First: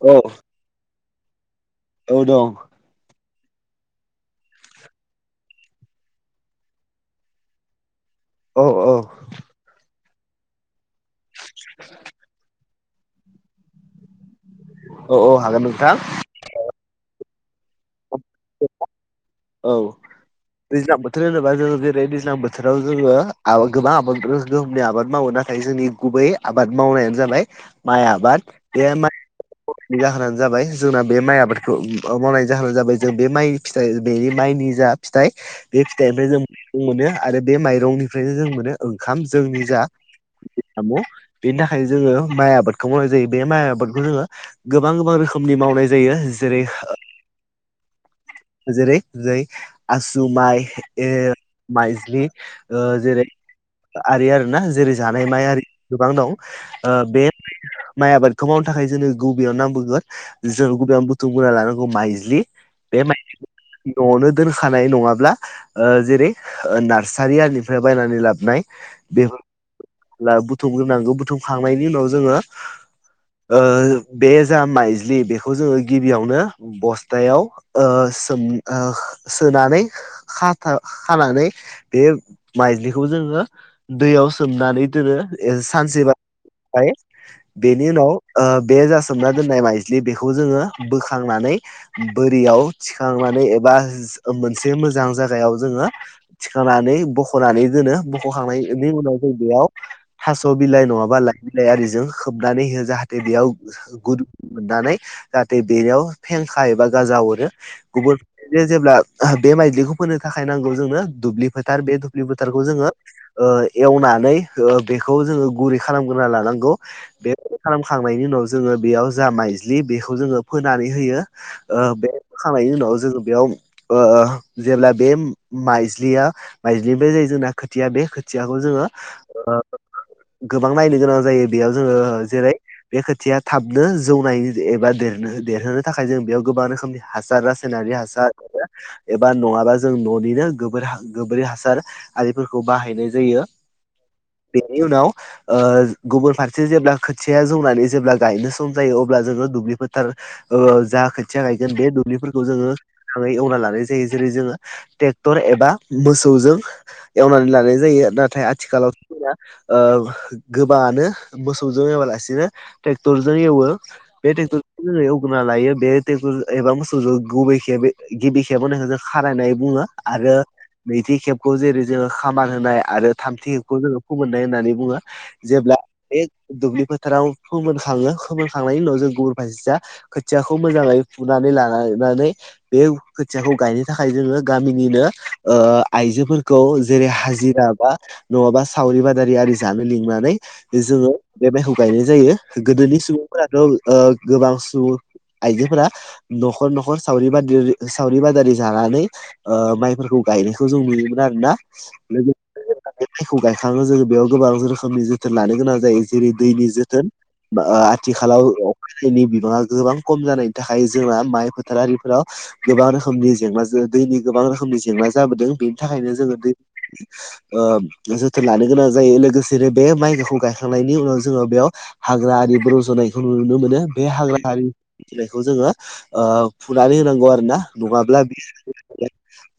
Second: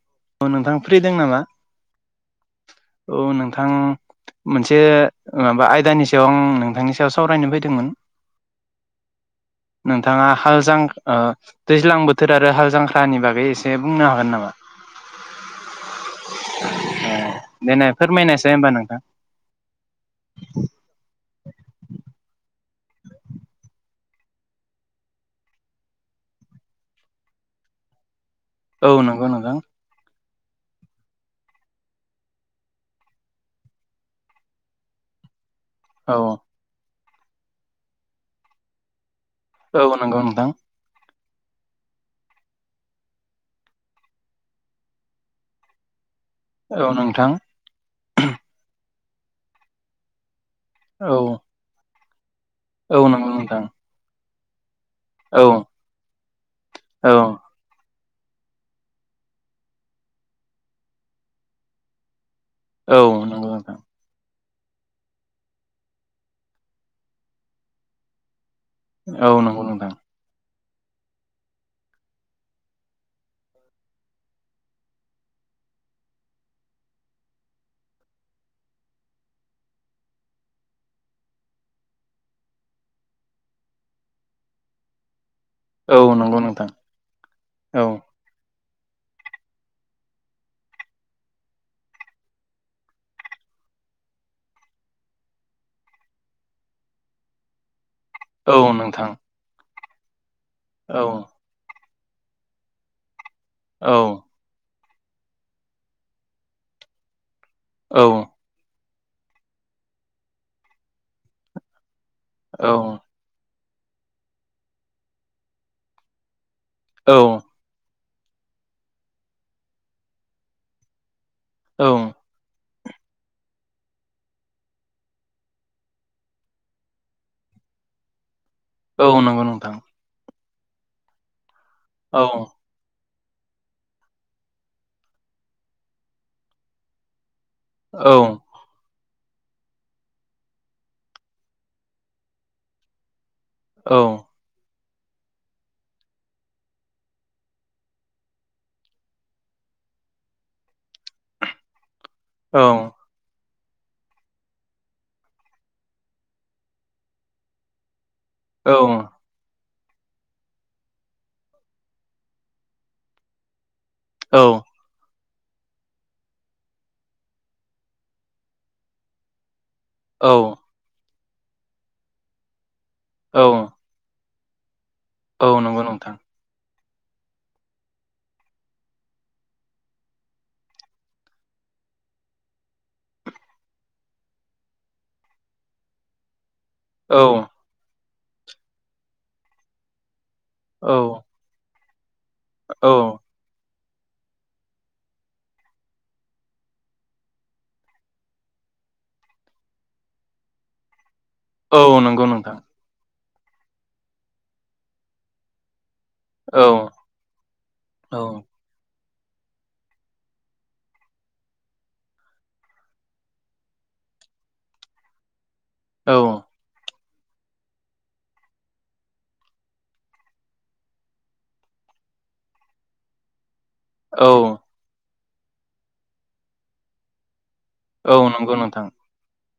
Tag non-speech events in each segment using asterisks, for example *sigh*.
औ नोंथां फ्रि दों नामा? औ दं। औ नोंथां मोनसे माबा आयदानि सायाव आं नोंथांनि सायाव सावरायनो फैदोंमोन। अ अ नोंथाङा हाल जां ओ दैज्लां बो थोर आरो हाल जांख्रानि बागै एसे बुंनो हागोन नामा? औ औ हागोन नोंथां। ए दे फोरमायनायसाय होमबा नोंथां? औ दैज्लां बोथोर होनोबा जोङो जेरै दैज्लां बोथोराव जोङो गोबां आबाद गोहोमनि आबाद मावोना नाथाय जोंनि गुबै आबाद मावनायानो जाबाय माइ आबाद बे औ नंगौ नोंथां माइ जाहोनानो जाबाय जोंना बे माइ आबादखौ मावनायनि जाहोनानो जाबाय बे माइ फिथाइ बेनि माइनि जा फिथाइ बे औ फिथाइनिफ्राय जों मोनो आरो बे माइरंनिफ्रायनो जों मोनो ओंखाम जोंनि जा औ नंगौ नोंथां नांगौ बेनि थाखाय जोङो माइ आबादखौ मावनाय जायो बे माइ आबादखौ जोङो गोबां गोबां रोखोमनि मावनाय जायो जेरै औ नोंथां जेरै जै आसु माइ ए औ माइज्लि ओ औ जेरै नंगौ नोंथां आरि आरोना जेरै जानाय माइ औ आरि गोबां दं ओ औ बे माइ आबादखौ मावनो थाखाय जोनो गुबैयाव नों नांबोगोन जों गुबैयाउनो बुथुम ग्रोना लानांगौ माइज्लि औ बे माइ नंगौ नोंथां न'आवनो दोनखानाय नङाब्ला ओ जेरै नार्सारि आरिनिफ्राय बायनानै लाबोनाय औ नंगौ नोंथां बेफोर बुथुमग्रोनांगौ बुथुमखांनायनि उनाव जोङो ओ बे जा माइज्लि बेखौ जोङो गिबियावनो बस्थायाव ओ सोम ओ सोनानै खाथा खानानै बे माइज्लिखौ जोङो दैयाव सोमनानै दोनो औ सानसेबा नंगौ नोंथां ओमफाय औ बेनि उनाव ओ बे जासोमना दोननाय माइज्लि बेखौ जोङो बोखांनानै बोरियाव थि खांनानै एबा मोनसे मोजां जायगायाव जोङो थिखांनानै बख'नानै दोनो औ बख'खांनायनि नोंथां उनाव जों बेयाव थास' बिलाइ औ नङाबा लाइ बिलाइ आरिजों खोबनानै होयो जाहाथे बेयाव औ गुद मोननानै जाहाथे बेयाव फेंखा एबा गाजा हरो औ गुबुन बे जेब्ला बे माइज्लिखौ फोनो थाखाय नांगौ जोंनो दुब्लि फोथार बे दु ब्लि फोथारखौ औ जोङो ओ एवनानै ओ बेखौ जोङो गुरै खालामग्रोना लानांगौ औ बेबायदि खालामखांनायनि उनाव जोङो बेयाव जा माइज्लि बेखौ जोङो फोनानै होयो ओ औ बे फोखांनायनि उनाव जोङो बेयाव ओ जेब्ला बे माइज्लिया माइज्लिनिफ्राय जायो जोंना खोथिया बे खोथियाखौ जोङो औ नंगौ ओ नोंथां गोबां नायनो गोनां जायो बेयाव जोङो औ जेरै बे खोथिया थाबनो जौनाय एबा देरनो देरहोनो थाखाय जोंङो बेयाव गोबां रोखोमनि हासारास होनानै औ हासार एबा नङाबा जों न'निनो गोबोर गोबोरि हासार आरिफोरखौ बाहायनाय जायो औ बेनि उनाव ओ गुबुन फारसे जेब्ला खोथिया जौनानै जेब्ला गायनो सम जायो अब्ला जोङो दुब्लि फोथार ओ जा खोथिया गायगोन बे दुब्लिफोरखौ जोङो औ मोजाङै एवना लानाय जायो जेरै जोङो ट्रेक्टर एबा मोसौजों एवनानै लानाय जायो नाथाय आथिखालाव जोंना ओ गोबाङानो मोसौजों एवालासिनो ट्रेक्टरजों एवो बे औ ट्रेकटरजों जोङो एवग्रोना लायो बे ट्रेकटर एबा मोसौ सौ गुबै खेब गिबि खेबनायखौ जों खारायनाय बुङो आरो औ नैथि खेबखौ जेरै जोङो खामा होनाय आरो औ थामथि खेबखौ जोङो फुमोननाय होननानै बुङो औ जेब्ला नंगौ नोंथां बे दुब्लि फोथाराव फोमोन खाङो फोमोनखांनायनि उनाव जों गुबुन फारसे जा खोथियाखौ मोजाङै फुनानै लानानै बे खोथियाखौ गायनो थाखाय जोङो गामिनिनो ओ आइजोफोरखौ जेरै औ हाजिरा बा नङाबा सावरि बादारि आरि जानो लिंनानै औ जोङो बे माइखौ गायनाय जायो औ गोदोनि सुबुंफोराथ' गोबां ओ सुबुं आइजोफोरा न'खर न'खर सावरि बाद सावरि बादालि जानानै ओ माइफोरखौ गायनायखौ जों नुयोमोन आरो ना औ नंगौ नोंथां लोगोसे माइखौ गायखाङो जोङो बेयाव गोबां रोखोमनि जोथोन लानो गोनां जायो जेरै औ दैनि जोथोन औ आथिखालाव अखा दैनि बिबाङा गोबां खम जानायनि थाखाय जोंना माइ फोथारारिफोराव गोबां रोखोमनि जेंना दैनि गोबां रोखोमनि जेंना जाबोदों औ थाखायनो जोङो दै ओ जोथोन लानो गोनां जायो लोगोसेनो बे माइखौखौ गायखांनायनि उनाव जोङो बेयाव हाग्रा आरिबो रज'नायखौ नुनो मोनो बे औ हाग्रा आरि रजनायखौ जोङो फुनानै होनांगौ आरो ना औ नङाब्ला नंगौ बियो नोंथां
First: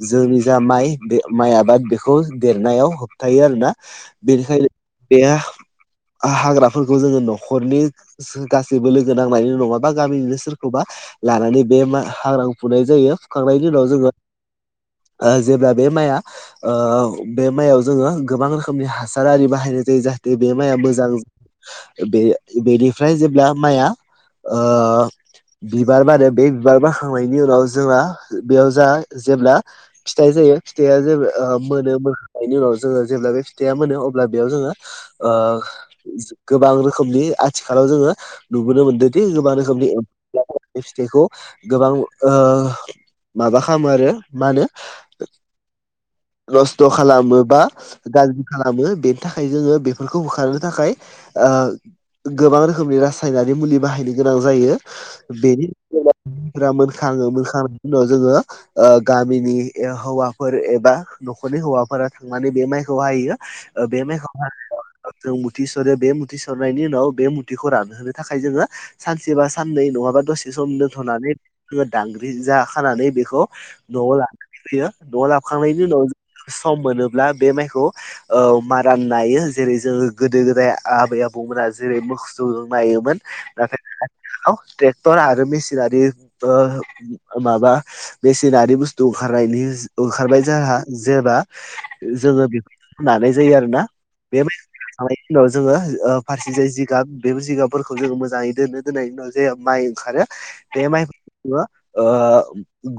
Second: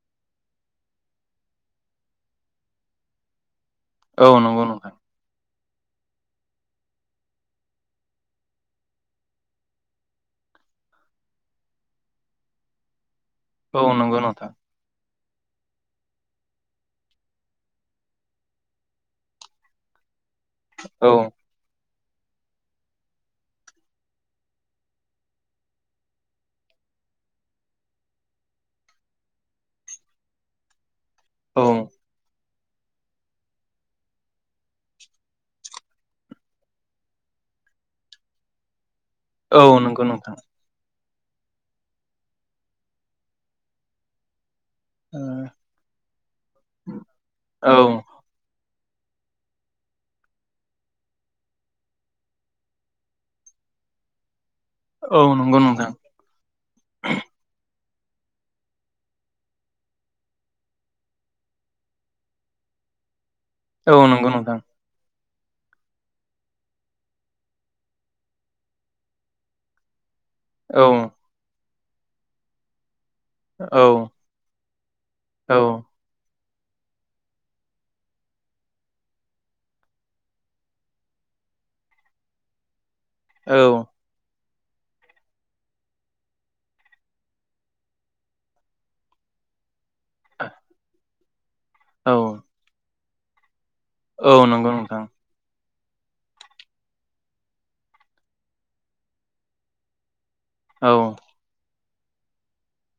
जोंनि जा माइ बे माइ आबाद बेखौ देरनायाव होबथायो आरो ना औ नंगौ बेनिखायनो नोंथां बे हाग्राफोरखौ जोंङो न'खरनि गासैबो लोगो नांनायनि नङा बा गामिनिनो सोरखौबा लानानै बे मा हाग्राखौ फुनाय जायो फुखांनायनि औ उनाव जोङो नंगौ नोंथां ओ जेब्ला बे माइआ ओ बे माइयाव जोङो गोबां रोखोमनि हासार आरि बाहायनाय जायो जाहाथे दे बे माइआ औ मोजां बे बेनिफ्राय जेब्ला माइआ बिबार बारो बे बिबार बारखांनायनि उनाव जोंहा बेयाव जा जेब्ला फिथाइ जायो फिथाइआ जेबो औ मोनो ओ बेनि उनाव जोङो जेब्ला बे फिथाइया मोनो अब्ला बेयाव जोङो ओ गोबां रोखोमनि आथिखालाव जोङो नुबोनो मोनदोंदि गोबां औ रोखोमनि नंगौ नोंथां बे फिथाइखौ गोबां ओ माबा खालामो आरो मा होनो ओ नस्थ' खालामो बा औ गाज्रि खालामो बेनि थाखाय जोङो बेफोरखौ होखारनो थाखाय ओ गोबां रोखोमनि रासायनारि मुलि बाहायनो गोनां जायो औ नंगौ बेनि नोंथां उनाव *unintelligible* मोनखांयो मोनखांनायनि उनाव जोङो ओ गामिनि हौवाफोर एबा न'खरनि हौवाफोरा थांनानै बे माइखौ हायो औ बे नंगौ माइखौ नोंथां हानायाव जों मुथि सुरो बे मुथि सुरनायनि उनाव बे मुथिखौ रानहोनो थाखाय जोङो सानसेबा साननै नङाबा से सम औ दोन्थ'नानै जोङो दांग्रि जाखानानै बेखौ औ न'आव लांयो फैयो न'आव औ लाबोखांनायनि उनाव सम मोनोब्ला बे माइखौ औ मारा नायो जेरै जोङो गोदो गोदाय आबै आबौमोनहा जेरै मोसौजों नायोमोन। नाथाय *unintelligible* टर आरो मेसिनारि ओ माबा मेसिनारि बुस्थु ओंखारनायनि ओंखारबाय जाहा जेब्ला औ जोङो बेफोरजों नानाय जायो आरो ना। औ बे नंगौ नोंथां खांनायनि उनाव जोङो ओ फारसे जाय जिगाब बे जिगाबफोरखौ जोङो मोजाङै दोननो दोननायनि उनाव जे माइ खारो बे औ माय ओ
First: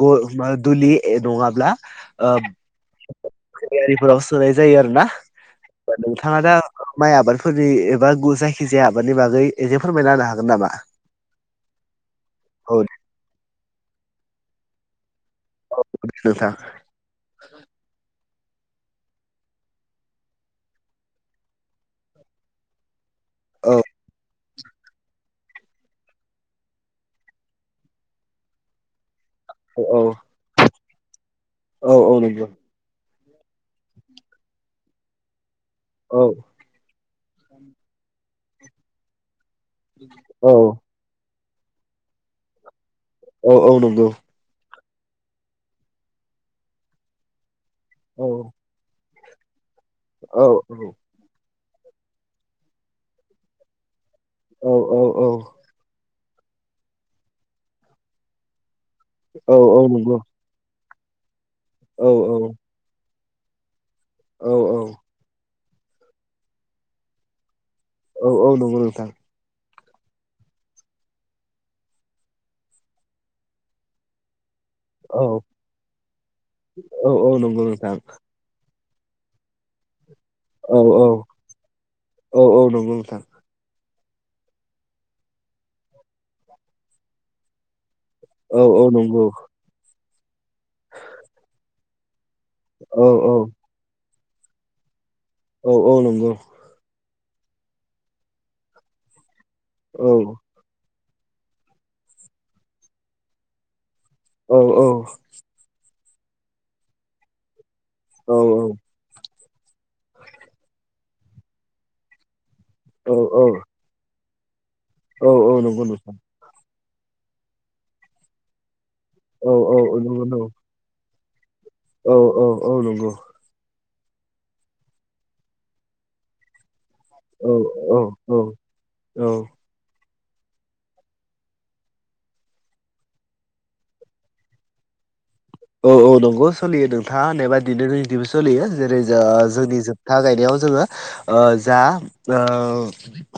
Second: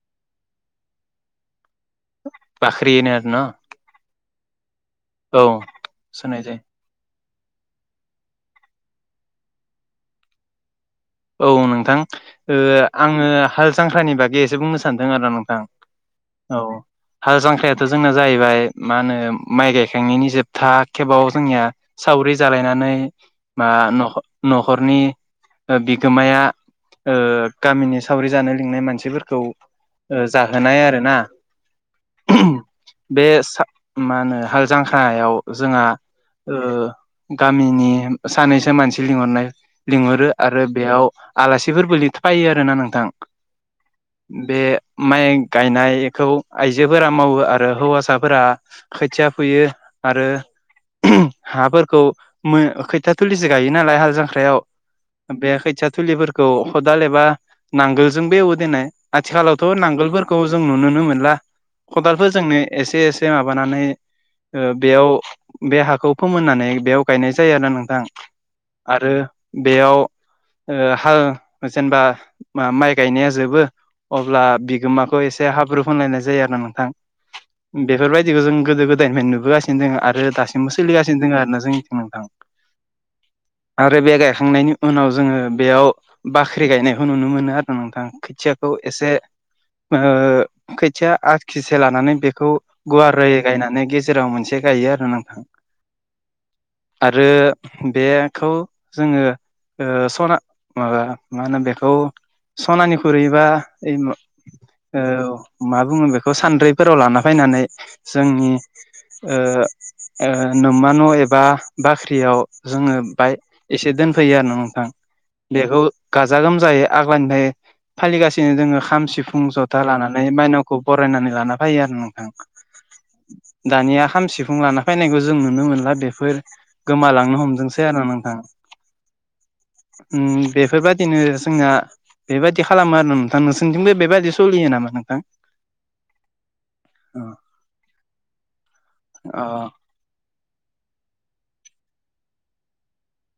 ग दुलि नङाब्ला बाख्रि होनो आरो न'? आरिफोराव सोनाय जायो आरो ना। औ नोंथाङा सोनाय जायो दा माइ आबादफोरनि एबा गु जायखि जाया आबादनि बागै एसे फोरमायना होनो हागोन नामा? औ नोंथां ओ औ दे आङो ओ हाल जंख्रानि बागै एसे बुंनो सानदों आरो ना नों थां नोंथां औ। हाल जांख्रायाथ' जोंनिया जाहैबाय मा होनो माइ गायखांनायनि जोबथा खेबाव जोंनिया सावरि जालायनानै मा औ नख न'खरनि ओ बिगोमाया ओ गामिनि सावरि जानाय लिंनाय मानसिफोरखौ औ ओ। जाहोनाय आरो ना। औ औ नंगौ। बे सा माहोनो हाल जांख्रायाव जोंहा। औ। ओ गामिनि सानैसो मानसि लिंहरनाय लिंहरो औ आरो बे याव आलासिफोरबो लिर फायो आरोना नोंथां। औ औ नंगौ। बे माइ गायनायखौ आयजोफोरा मावो आरो औ हौवासाफोरा। खोथिया फोयो आरो‌। औ औ हाफोरखौ मो खैथिया थिलिसो गायो नालाय हाल जांख्रायाव। औ औ। बे खैथिया थुलिफोरखौ खदाल एबा नांगोलजोंबो एवो देनाय। औ आथिखालावथ' औ नंगौ नांगोलफोरखौ जों नुुनोनो मोनला औ खदालफोरजोंनो एसे एसे माबानानै। औ ओ औ बेयाव बे हाखौ फोमोननानै बेयाव गायनाय जायो आरोना नोंथां। औ औ नंगौ नोंथां आरो बेयाव। ओ हाल जेनेबा माइ गायनाया जोबो अब्ला बि औ गोमाखौ एसे हाब्रु फोनलायनाय जायो आरो ना नोंथां औ औ नंगौ नोंथां बेफोरबाय दिखौ जों गोदो गोदायनिफ्राय नुबोगासिनो दङ आरो दासि औ औ सोलिगासिनो दङ आरो ना जोंनिथिं नोंथां। औ औ नंगौ नोंथां आरो बे गायखांनायनि उनाव जोङो बेयाव बाख्रि गायनायखौ नुनो मोनो आरो नोंथां। औ खोथियाखौ औ एसे नंगौ ओ खोथिया आखथिसे लानानै बेखौ। औ गुवारै औ गायनानै गेजेराव मोनसे गायो आरो नोंथां। औ औ नंगौ। आरो बेखौ जोङो ओ औ सना। माबा मा होनो बेखौ सनानि खुरैबा ओइ मा औ औ। औ मा बुङो बेखौ सान्द्रैफोराव लाना फैनानै औ जोंनि। ओ ओ नमा न' एबा बाख्रियाव जोङो बाय एसे दोनफैयो आरो ना नोंथां औ औ बेखौ नंगौ नोंथां गाजा गोमजायै। आग्लानिफ्राय फालिगासिनो जोङो खाम सिफुं औ जथा औ लानानै नंगौ माइनाव। खौ बरायनानै लाना फैयो आरो औ औ नंगौ नोंथां। दानिया खाम सिफुं लाना फैनायखौ जों नुनो मोनला बेफोर गोमालांनो औ हमदोंसै आरो नोंथां। औ औ। उम बेफोरबादिनो जोंनिया। बेबायदि खालामो आरो नोंथां नोंसोरनिथिंबो बेबायदि सोलियो नामा नोंथां। औ औ नंगौ सोलियो नोंथाङा होनना दिनोदिनो जोंनिथिंबो सोलियो जेरै जा अ जोंनि। था गायनायाव जोङो ओ जा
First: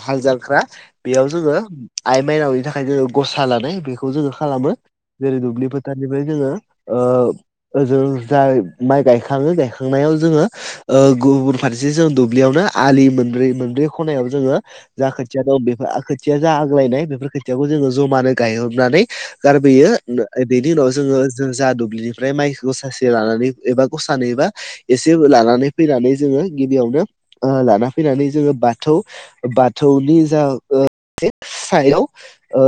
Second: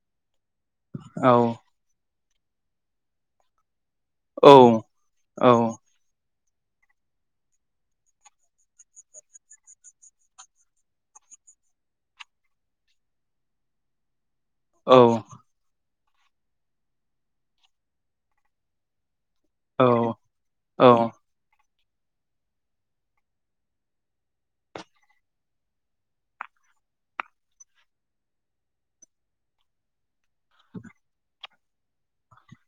हाल जालख्रा। बेयाव औ जोङो आइ माइनावनि थाखाय जोङो गसा लानाय बे। खौ जोङो औ खालामो जेरै दुब्लि औ फोथारनिफ्राय जोङो ओ। ओजों जाय माइ गायखांओ गायखांनायाव जोङो। ओ गुबुन फारसे जों दुब्लियावनो आलि मोनब्रै मोनब्रै खनायाव जोङो। जा औ खोथिया दं बेफोर खोथिया जा आग्लायनाय बेफोर खोथियाखौ जोङो जमानो गायहरनानै। औ गारबोयो बेनि उनाव औ जोङो। जों जा दुब्लिनिफ्राय मायखौ गासासे लानानै एबा गसानैबा। एसे लानानै फैनानै जोङो गिबियावनो ओ लाना फैनानै जोङो बाथौ। बाथौनि जा ओ सायाव ओ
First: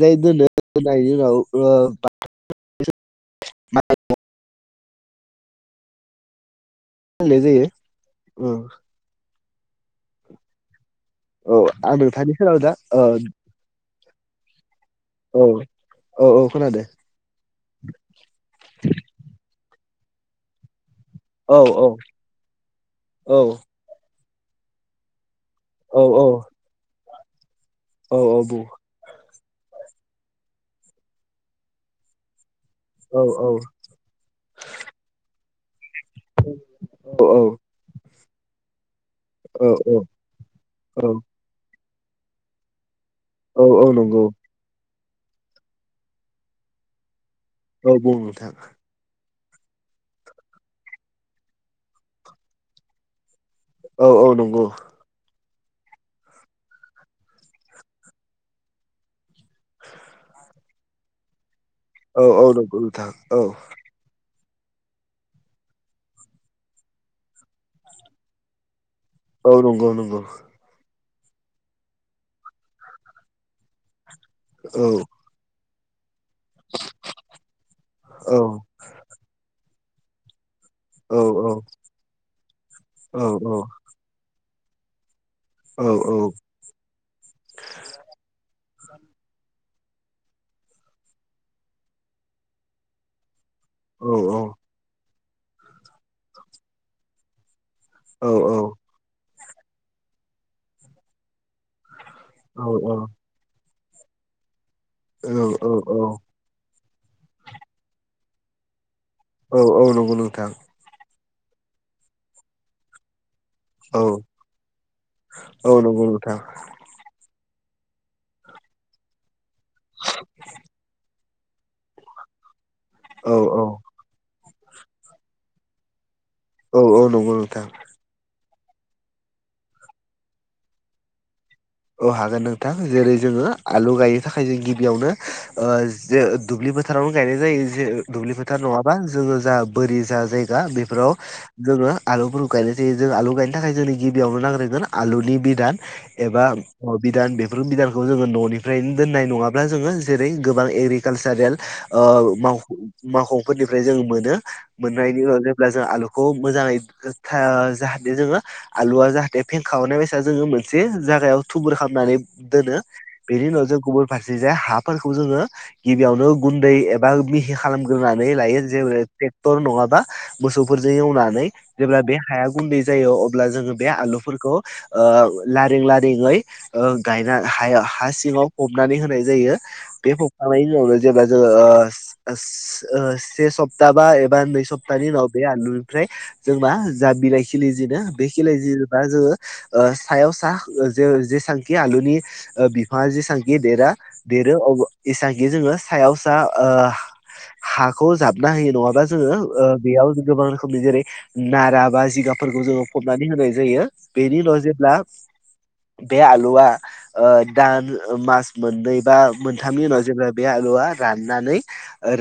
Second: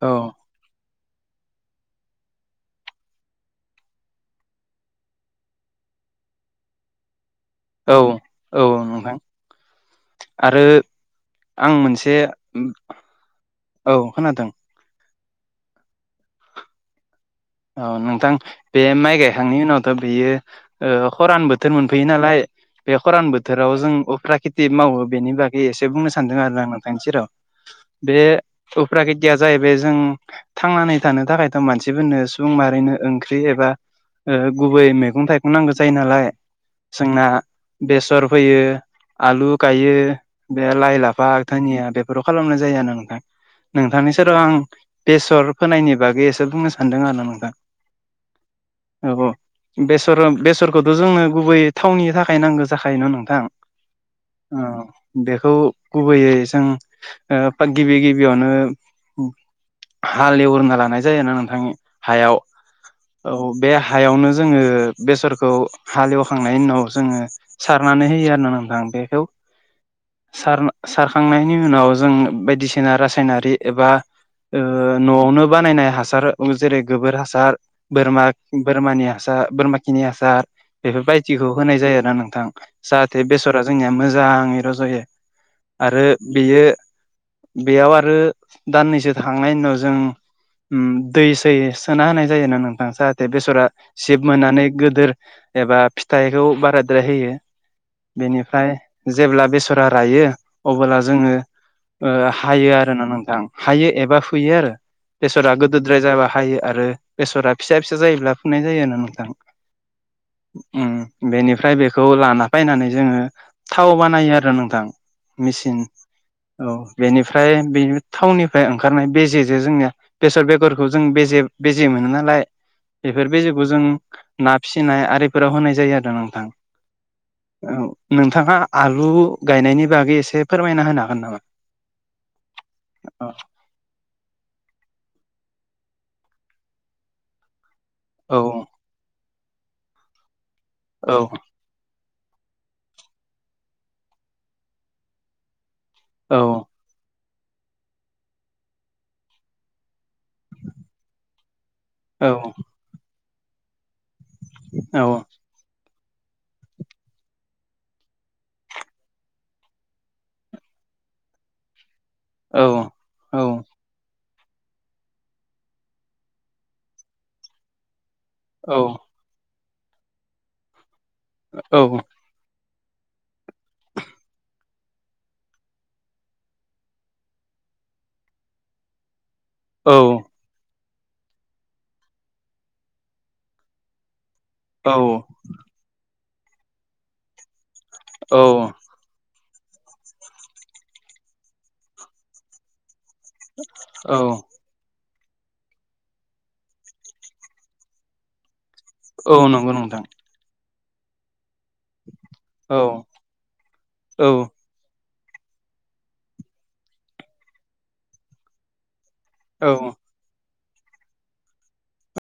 औ दोनो। दोनायनि उनाव ओ बा। *unintelligible* फाननाय जायो। औ ओ औ नोंथां। आरो औ आं मोनसे नोंथांनि सेराव दा औ औ खोनादों। औ औ औ खोनादों‌ औ नोंथां बे माइ गायखांनायनि उनावथ' बेयो। ओ खरान औ बोथोर औ मोनफैयो नालाय बे खरान औ बोथोराव जों उफ्रा खेति मावो बेनि बागै। एसे औ बुंनो सानदों आरो आं नोंथांनि सेराव बे औ औ बुं उफ्रा खेतिया जाहैबाय जों थांनानै थानो थाखायथ' मानसिफोरनो‌ उम मारैनो औ ओंख्रि एबा गुबै मैगं थाइगं नांगौ जायो नालाय। जोंना औ बेसर फोयो आलु गायो बे लाइ औ लाफा। दानिया बेफोराव खालामनाय जायो आरो नोंथां औ औ नोंथांनि नंगौ सेराव आं। बेसर फोनायनि बागै एसो बुंनो सानदों आरो ना नोंथां औ बुं नोंथाङा‌। औ बेसर बेसरखौथ' जोंनो गुबै थावनि थाखाय नांगौ जाखायो न' नोंथां। औ औ अ। नंगौ बेखौ गुबैयै जों गिबि गिबियावनो। हाल एवग्रोना लानाय जायोना नोंथांनि औ हायाव औ नंगौ नोंथां औ बे। हायावनो जोङो बेसरखौ हालेवखांनायनि जोङो। सारनानै होयो आरो ना नोंथां बेखौ। औ नंगौ नंगौ। सारखांनायनि उनाव जों बायदिसिना रासायनारि एबा औ न'आवनो बानायनाय हासार। जेरै गोबोर हासार बोरमा औ बोरमानि हासार बोरम खिनि हासार औ बेफोरबायदिखौ होनाय जायो आरो ना नोंथां जाहाथे औ बेसरा जोंनिया मोजाङै रज'यो। औ आरो बेयो बेयाव आरो दान्नैसो थांनायनि उनाव जों दै सै सोना होनाय जायोना नोंथां जाहाथे बेसरा औ जिब मोननानै गोदोर एबा फिथाइखौ बाराद्राय होयो औ बेनिफ्राय जेब्ला बेसरा रायो अबोला जोङो हायो आरोना नोंथां हायो एबा फुयो आरो बेसरा औ गोदोद्राय औ जाबा हायो आरो बेसरा फिसा फिसा जायोब्ला फुनाय जायो आरोना नोंथां औ औ नंगौ नोंथां उम बेनिफ्राय बेखौ लाना फायनानै जोङो थाव औ बानायो आरो नोंथां औ मेसिन नंगौ नोंथां औ बेनिफ्राय बेनि थावननिफ्राय ओंखारनाय बेेजेजो जोंनिया बेसर बेगरखौ जों बेजे बेजे मोनो नालाय बेफोर औ औ बेजेखौ जों ना फिसिनाय आरिफोराव होनाय जायो आरो नोंथां औ औ नंगौ नोंथां औ नोंथाङा आलु गायनायनि बागै एसे फोरमायना होनो हागोन नामा औ हागोन नोंथां जेरै औ जोङो आलु गायनो थाखाय जों गिबियावनो ओ जे दुब्लि बोथोरावनो गायनाय जायो जे ओ दुब्लि औ फोथार नङाबा जोङो जा बोरि जा जायगा औ बेफोराव जोङो आलुफोरखौ गायनाय जायो जों आलु गायनो थाखाय गिबियावनो नांग्रोगोन आलुनि बिदान औ एबा अ बिदान बेफोर बिदानखौ जोङो न'निफ्रायनो दोननाय नङाब्ला जोङो जेरै गोबां एग्रिकालसारेल ओ मावख' मावख'फोरनिफ्राय जों मोनो औ मोननायनि उनाव जेब्ला जों आलु खौ मोजाङै गो खा जाहाथे जोङो आलुआ जाहाथे फेंखा अरनाय बायसा जोङो मोनसे जागायाव थुबुर खालामनानै औ दोनो औ बेनि उनाव जों गुबुन फारसे जा हाफोरखौ जोङो गिबियावनो गुन्दै एबा मिहि खालामग्रोनानै लायो जे ट्रेक्टर नङाबा मोसौफोरजों एवनानै औ जेब्ला बे हाया गुन्दै जायो अब्ला जोङो बे आलुफोरखौ ओ लारिें लारिेंयै ओ गायना हाया हा सिङाव फबनानै होनाय जायो बे औ फबखांनायनि उनावनो जेब्ला जोंङो ओ से सप्ता बा एबा नै स औ सप्तानि उनाव बे आलुनिफ्राय जों मा जा बिलाइ खिलि जिनो बे खिलि जे बा जोङो ओ सायाव सा जे जेसांखि आलुनि ओ बिफ ङा जेसांखि देरा औ देरो अब जेसांखि जोङो सायाव सा ओ हाखौ जाबना होयो नङा बा औ जोंङो ओ नंगौ नोंथां बेयाव गोबां रोखोमनि जेरै नारा बा जिगाबफोरखौ औ जोङो फबनानै होनाय जायो औ बेनि उनाव जेब्ला बे आलुआ ओ दान मास मोननै बा मोनथामनि औ उनाव जेब्ला बे आलुआ राननानै ओ